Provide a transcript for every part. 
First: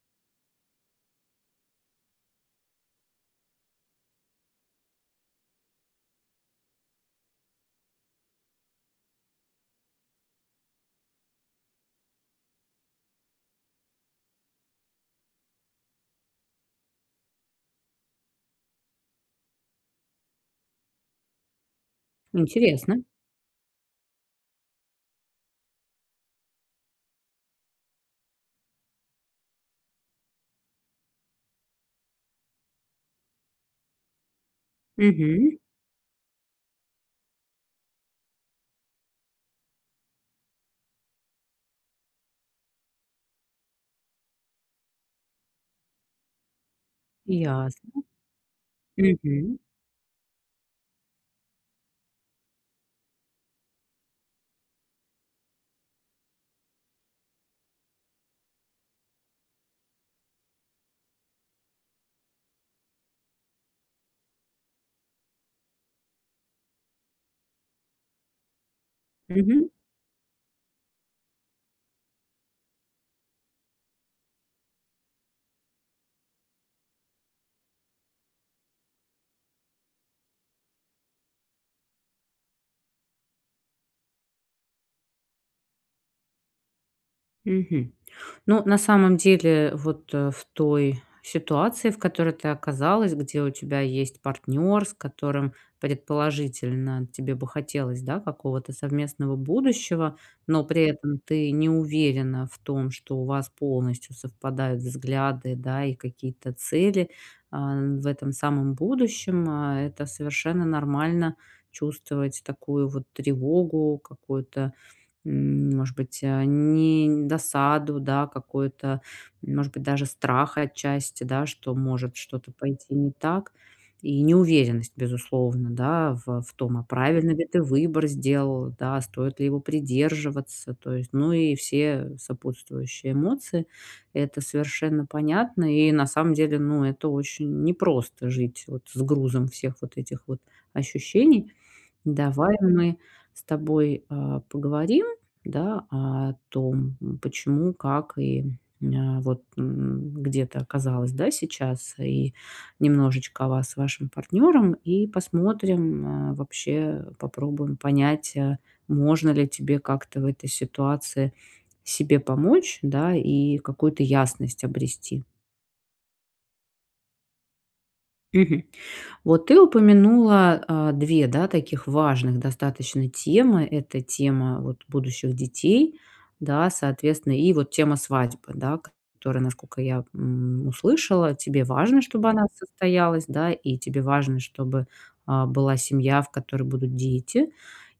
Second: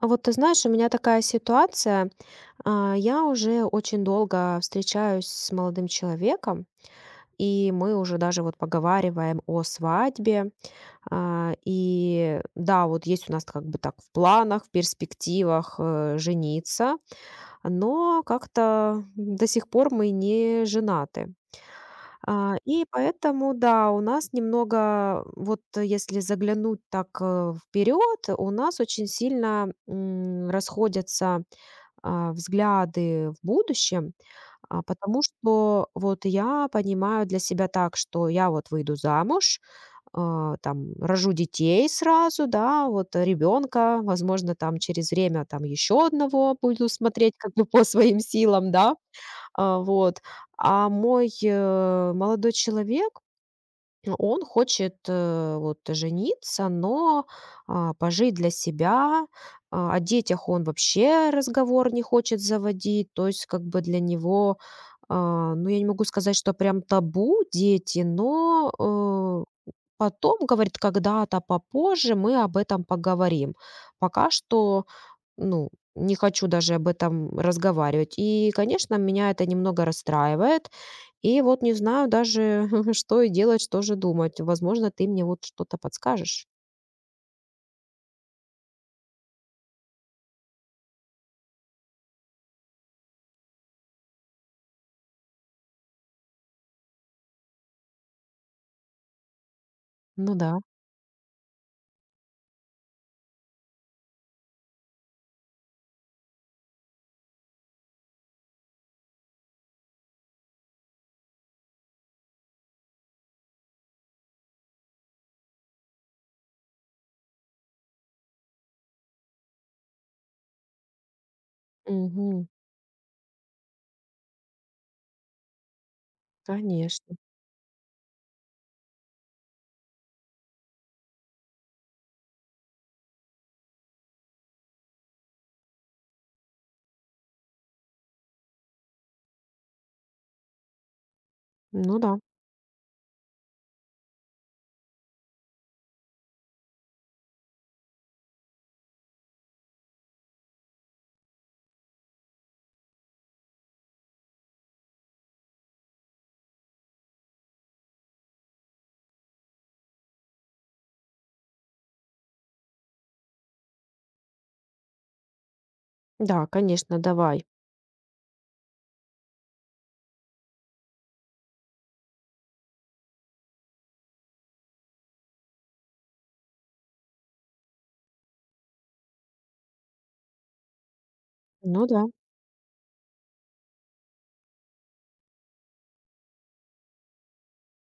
А вот ты знаешь, у меня такая ситуация. Я уже очень долго встречаюсь с молодым человеком, и мы уже даже вот поговариваем о свадьбе. И да, вот есть у нас как бы так в планах, в перспективах жениться, но как-то до сих пор мы не женаты. И Интересно. поэтому, да, у нас немного, если заглянуть так вперед, у нас очень сильно расходятся взгляды в будущем, потому Мгм. что вот я понимаю для себя так, что я вот выйду замуж, там рожу детей сразу, да, вот ребенка, возможно, там через время там еще одного буду смотреть как бы по Ясно. своим силам, да, Мгм. Вот. А мой молодой человек, он хочет, вот жениться, но, пожить для себя. О детях он вообще разговор не хочет заводить. То есть как бы для него, ну, я не могу сказать, что прям табу дети, но, Мгм. потом, говорит, когда-то попозже мы об этом поговорим. Пока что ну, не хочу даже об этом разговаривать. И, конечно, меня это немного расстраивает. И вот не знаю даже, что и делать, что же думать. Возможно, ты мне вот что-то подскажешь. Мгм. Ну, на самом деле, вот, в той ситуации, в которой ты оказалась, где у тебя есть партнер, с которым предположительно тебе бы хотелось, да, какого-то совместного будущего, Ну да. но при этом ты не уверена в том, что у вас полностью совпадают взгляды, да, и какие-то цели, в этом самом будущем. А, это совершенно нормально чувствовать такую вот тревогу, какую-то. Может быть, не досаду, да, какую-то, может быть, даже страх отчасти, да, что может Угу, что-то пойти не так, и неуверенность, безусловно, да, в том, а конечно. правильно ли ты выбор сделал, да, стоит ли его придерживаться, то есть, ну и все сопутствующие эмоции, это совершенно понятно, и на самом деле, ну, это очень непросто жить вот с грузом всех вот этих вот ощущений. Ну да. Давай мы с тобой, поговорим, да, о том, почему, как и, где ты оказалась, да, сейчас, и немножечко о вас с вашим партнером, и посмотрим, вообще попробуем понять, можно ли тебе как-то в этой ситуации себе помочь, да, и какую-то ясность обрести. Да, конечно, давай. Мгм. Вот ты упомянула, 2, да, таких важных достаточно темы. Это тема вот будущих детей, да, соответственно, и вот тема свадьбы, да, которая, насколько я, услышала, тебе Ну важно, да. чтобы она состоялась, да, и тебе важно, чтобы была семья, в которой будут дети.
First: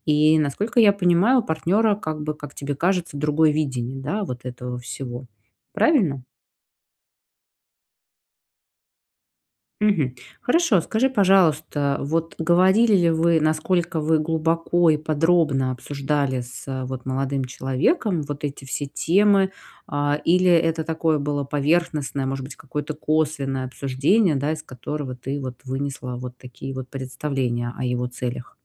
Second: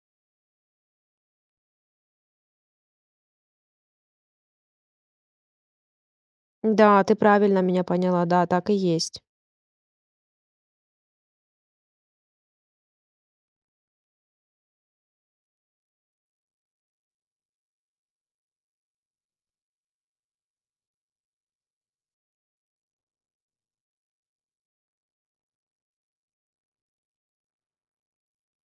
И, насколько я понимаю, у партнёра, как бы, как тебе кажется, другое видение, да, вот этого всего. Правильно? Да, ты правильно меня поняла, да, так и есть. Мгм. Хорошо, скажи, пожалуйста, вот говорили ли вы, насколько вы глубоко и подробно обсуждали с, вот молодым человеком вот эти все темы? А, или это такое было поверхностное, может быть, какое-то косвенное обсуждение, да, из которого ты вот вынесла вот такие вот представления о его целях?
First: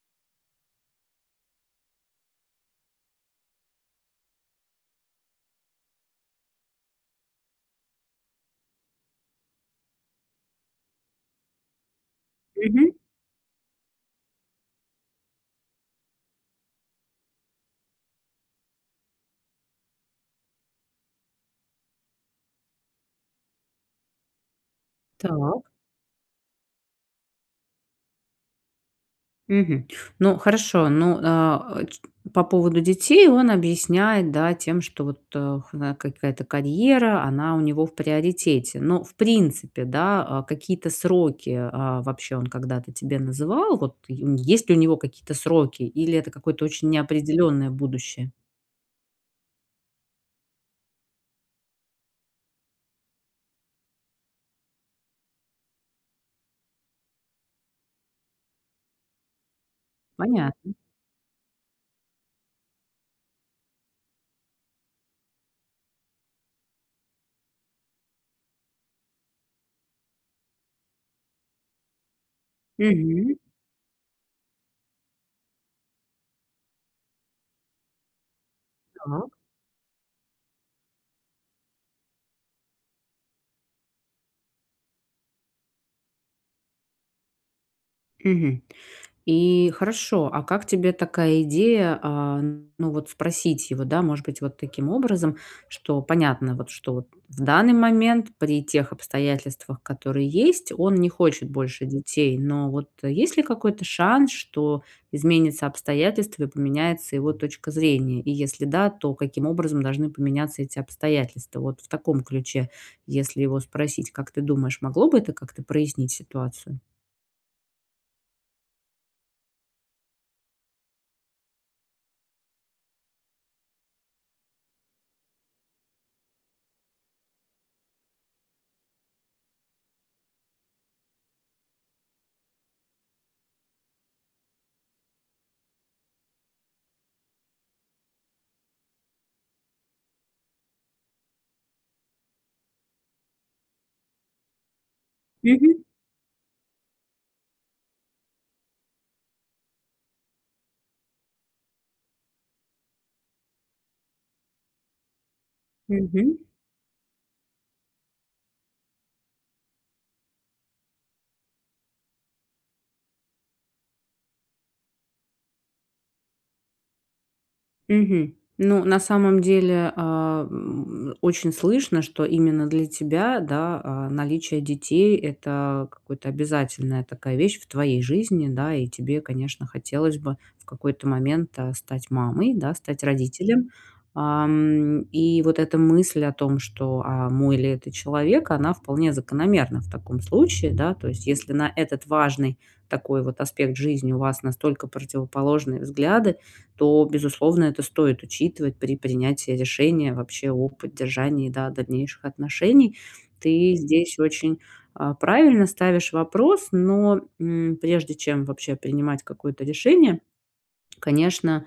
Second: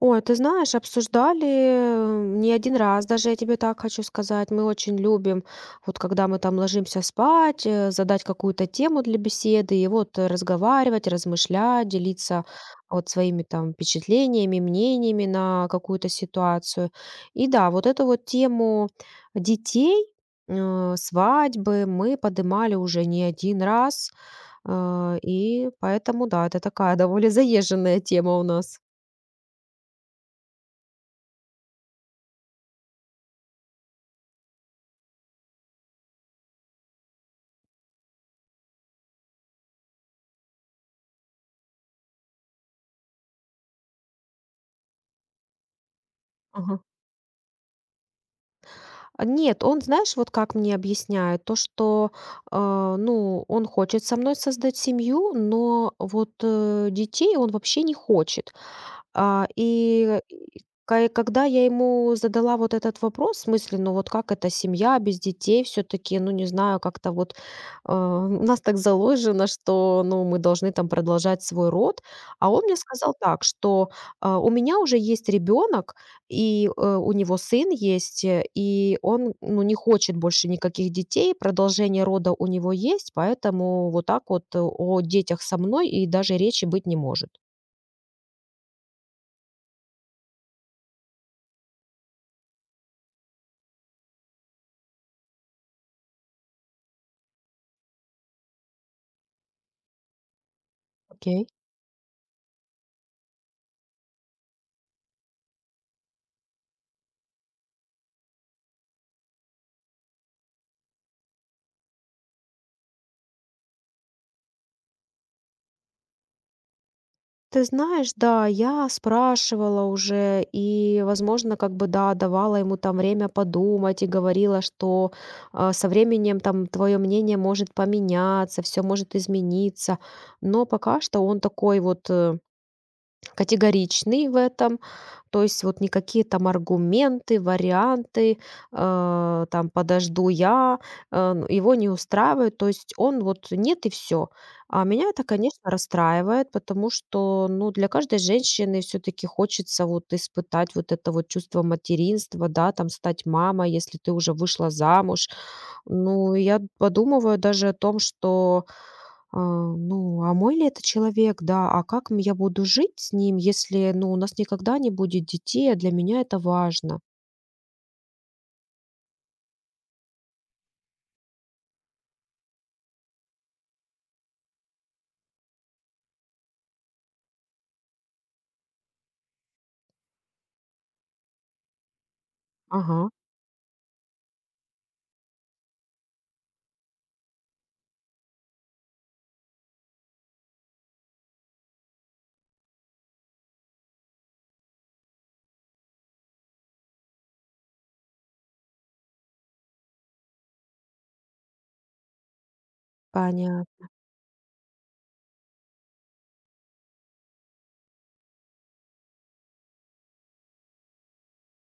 Ой, ты знаешь, обсуждали, не один раз, даже я тебе так хочу сказать. Мы очень любим, вот когда мы там ложимся спать, задать какую-то тему для беседы и разговаривать, размышлять, делиться Мгм. вот своими там впечатлениями, мнениями на какую-то ситуацию. И да, вот эту вот тему детей, свадьбы мы поднимали уже не один раз, и Так. поэтому да, это такая довольно заезженная тема у нас. Мгм. Ну, хорошо. Ну, а, э, ч по поводу детей он объясняет, да, тем, что вот, хна какая-то карьера, она у него в приоритете. Но, в принципе, да, какие-то сроки, вообще он когда-то тебе называл? Вот и есть ли у него какие-то сроки или это какое-то Ага. очень неопределенное будущее? Нет, он, знаешь, вот как мне объясняет, то, что, ну, он хочет со мной создать семью, но вот детей он вообще не хочет. А, и Понятно. ка когда я ему задала вот этот вопрос в смысле, ну, вот как это семья без детей все таки ну, не знаю, как-то вот, у нас так заложено, что, ну, мы должны там продолжать свой род. А он мне сказал Мгм. так, что, у меня уже есть ребенок и, у него сын есть, и Так. он, ну, не хочет больше никаких детей, продолжение рода у него есть, поэтому вот так вот о детях со мной и даже речи быть не может. Мгм. И хорошо, а как тебе такая идея, ну вот спросить его, да, может быть, вот таким образом, что понятно, вот что вот в данный момент при тех обстоятельствах, которые есть, он не Окей. хочет больше детей, но вот есть ли какой-то шанс, что изменятся обстоятельства и поменяется его точка зрения? И если да, то каким образом должны поменяться эти обстоятельства? Вот в таком ключе, если его спросить, как ты думаешь, могло бы это как-то прояснить ситуацию? Ты знаешь, да, я спрашивала уже и, возможно, как бы, да, давала ему там время подумать и говорила, что со временем там твое мнение может поменяться, все может измениться. Но пока что он такой вот категоричный в этом. То есть вот никакие там аргументы, варианты, там подожду я, его не устраивает. То есть он вот нет и все. А меня это, конечно, Мгм. расстраивает, потому что, ну, для каждой женщины все-таки хочется вот испытать вот это вот чувство материнства, да, там стать мамой, если ты уже вышла замуж. Мгм. Ну, я подумываю даже о том, что а, ну, а мой ли это человек, да, а как я буду жить с ним, если, ну, у нас никогда не будет детей, а для меня это важно? Мгм. Ну, на самом деле, очень слышно, что именно для тебя, да, наличие детей — это какая то обязательная такая вещь в твоей жизни, да, и тебе, конечно, хотелось бы в какой-то момент стать мамой, да, стать Ага, родителем. И вот эта мысль о том, что а мой ли это человек, она вполне закономерна в таком случае, да. То есть если на этот важный такой вот аспект жизни у вас настолько противоположные взгляды, то, безусловно, это стоит учитывать при принятии решения вообще о поддержании, да, дальнейших отношений. Ты понятно. здесь очень правильно ставишь вопрос, но, прежде чем вообще принимать какое-то решение. Конечно,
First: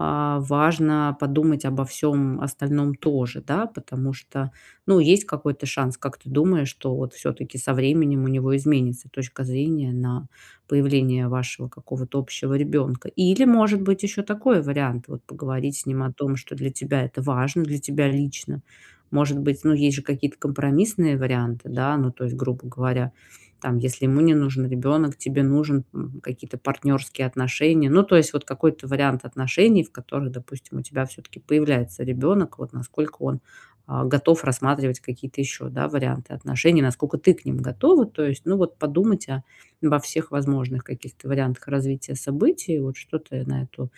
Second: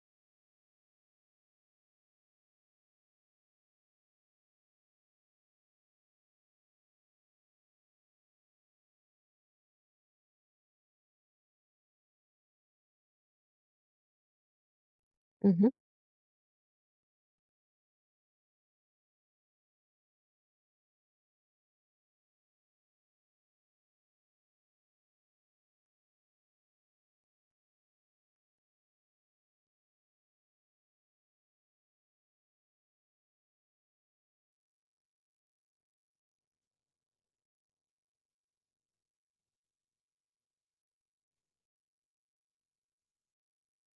важно подумать обо всем остальном тоже, да, потому что, ну, есть какой-то шанс, как ты думаешь, что вот все таки со временем у него изменится точка зрения на появление вашего какого-то общего ребенка? Или, может быть, еще такой вариант: вот Мгм. поговорить с ним о том, что для тебя это важно, для тебя лично. Может быть, ну, есть же какие-то компромиссные варианты, да, ну, то есть, грубо говоря, там, если ему не нужен ребенок, тебе нужен, какие-то партнерские отношения. Ну, то есть вот какой-то вариант отношений, в которых, допустим, у тебя все-таки появляется ребенок. Вот насколько он, готов рассматривать какие-то еще, да, варианты отношений, насколько ты к ним готова. То есть, ну, вот подумать о обо всех возможных каких-то вариантах развития событий. Вот что ты на эту,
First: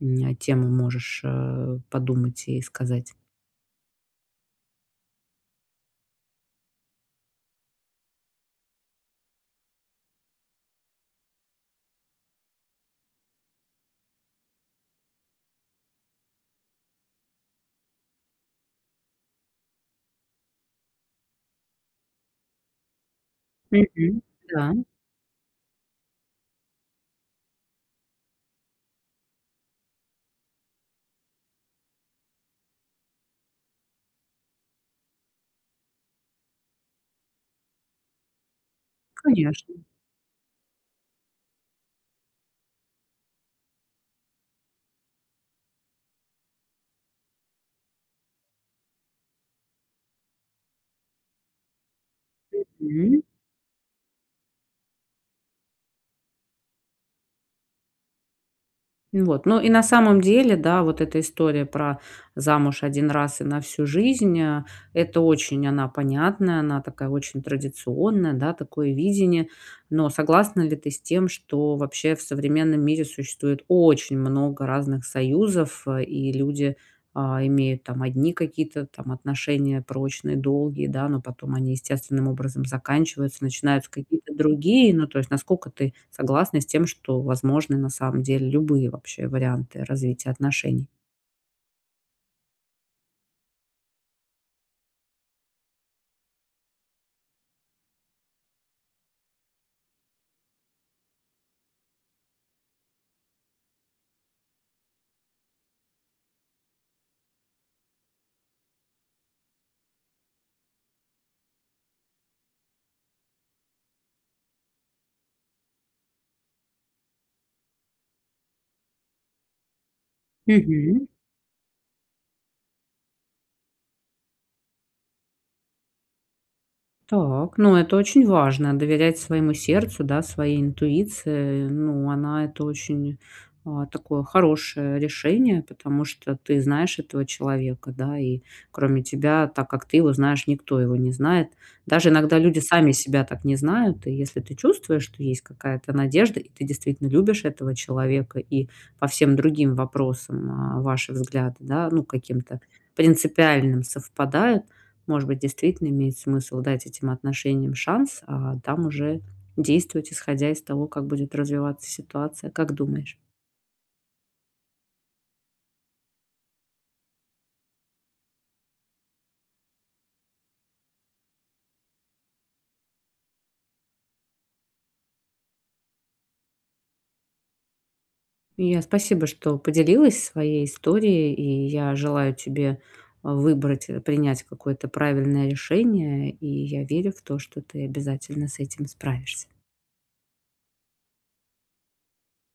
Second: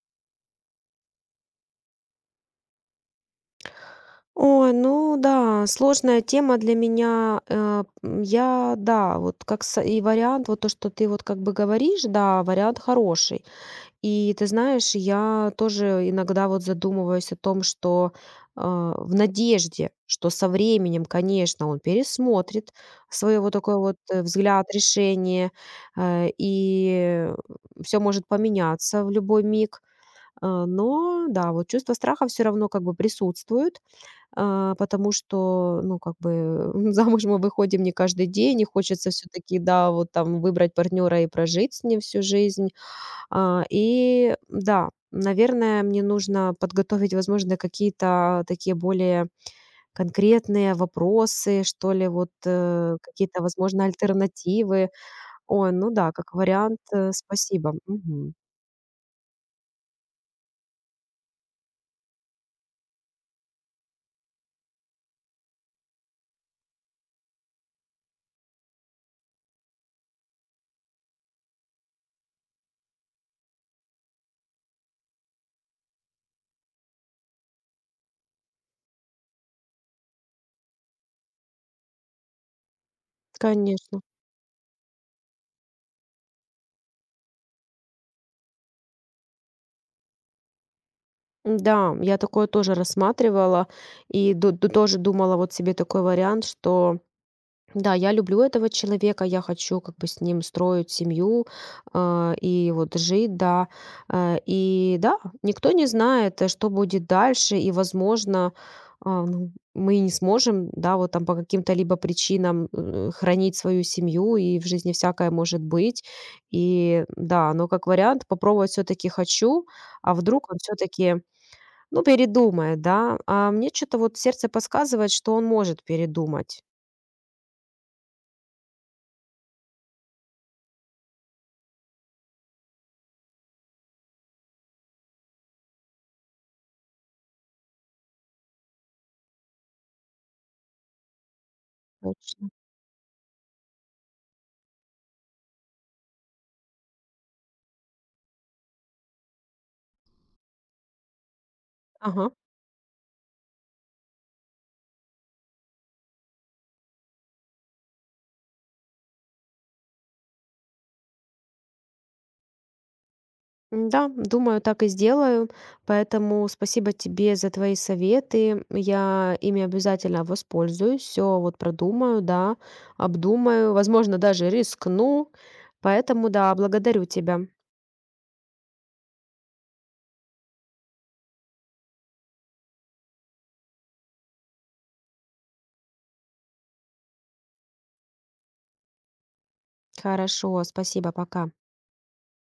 тему можешь, подумать и сказать? Ой, ну да, сложная тема для меня. Я, да, вот как с и вариант, вот то, что ты вот как бы говоришь, да, вариант хороший. И ты знаешь, я тоже иногда вот задумываюсь о том, что в надежде, что со временем, конечно, он пересмотрит свое вот такой вот Мгм. Да, взгляд, решение, и все может поменяться в любой миг. Но да, вот чувство страха все равно как бы присутствует, потому что, ну, как бы замуж мы выходим не каждый день, и хочется все-таки, конечно. да, вот там выбрать партнера и прожить с ним всю жизнь. И да, наверное, мне нужно подготовить, возможно, какие-то такие более конкретные вопросы, что ли, вот, какие-то, возможно, альтернативы. Ой, ну да, как вариант, спасибо. Мгм. Вот. Ну и на самом деле, да, вот эта история про замуж один раз и на всю жизнь, это очень она понятная, она такая очень традиционная, да, такое видение. Но согласна ли ты с тем, что вообще в современном мире существует очень много разных союзов, и люди имеют там одни какие-то там отношения прочные, долгие, да, но потом они естественным образом заканчиваются, начинаются Конечно. какие-то другие. Ну, то есть насколько ты согласна с тем, что возможны на самом деле любые вообще варианты развития отношений? Да, я такое тоже рассматривала и ду ду тоже думала вот себе такой вариант, что да, я люблю этого человека, я хочу как бы с ним строить семью, и вот жить, да. И да, никто не знает, что будет дальше, и, возможно, ну, мы и не сможем, да, вот там по каким-то либо причинам хранить свою семью, и в жизни всякое может быть. И да, но как вариант попробовать все-таки хочу, а вдруг он Мгм. все-таки, ну, передумает, да. А мне что-то вот сердце подсказывает, что он может передумать. Так, ну, это очень важно — доверять своему сердцу, да, своей интуиции. Ну, она — это очень такое хорошее решение, потому что ты знаешь этого человека, да, и кроме тебя, так как ты его знаешь, никто его не знает. Даже иногда Точно. люди сами себя так не знают, и если ты чувствуешь, что есть какая-то надежда, и ты действительно любишь этого человека, и по всем другим вопросам, ваши взгляды, да, ну, Ага. каким-то принципиальным совпадают, может быть, действительно имеет смысл дать этим отношениям шанс, а там уже действовать, исходя из того, как будет развиваться ситуация. Как думаешь? Да, думаю, так и сделаю. Поэтому спасибо тебе за твои советы. Я ими обязательно воспользуюсь, все вот продумаю, да, обдумаю, возможно, даже рискну. Поэтому да, благодарю тебя. Я — спасибо, что поделилась своей историей, и я желаю тебе выбрать, принять какое-то правильное решение, и я верю в то, что ты обязательно с этим справишься. Хорошо, спасибо, пока.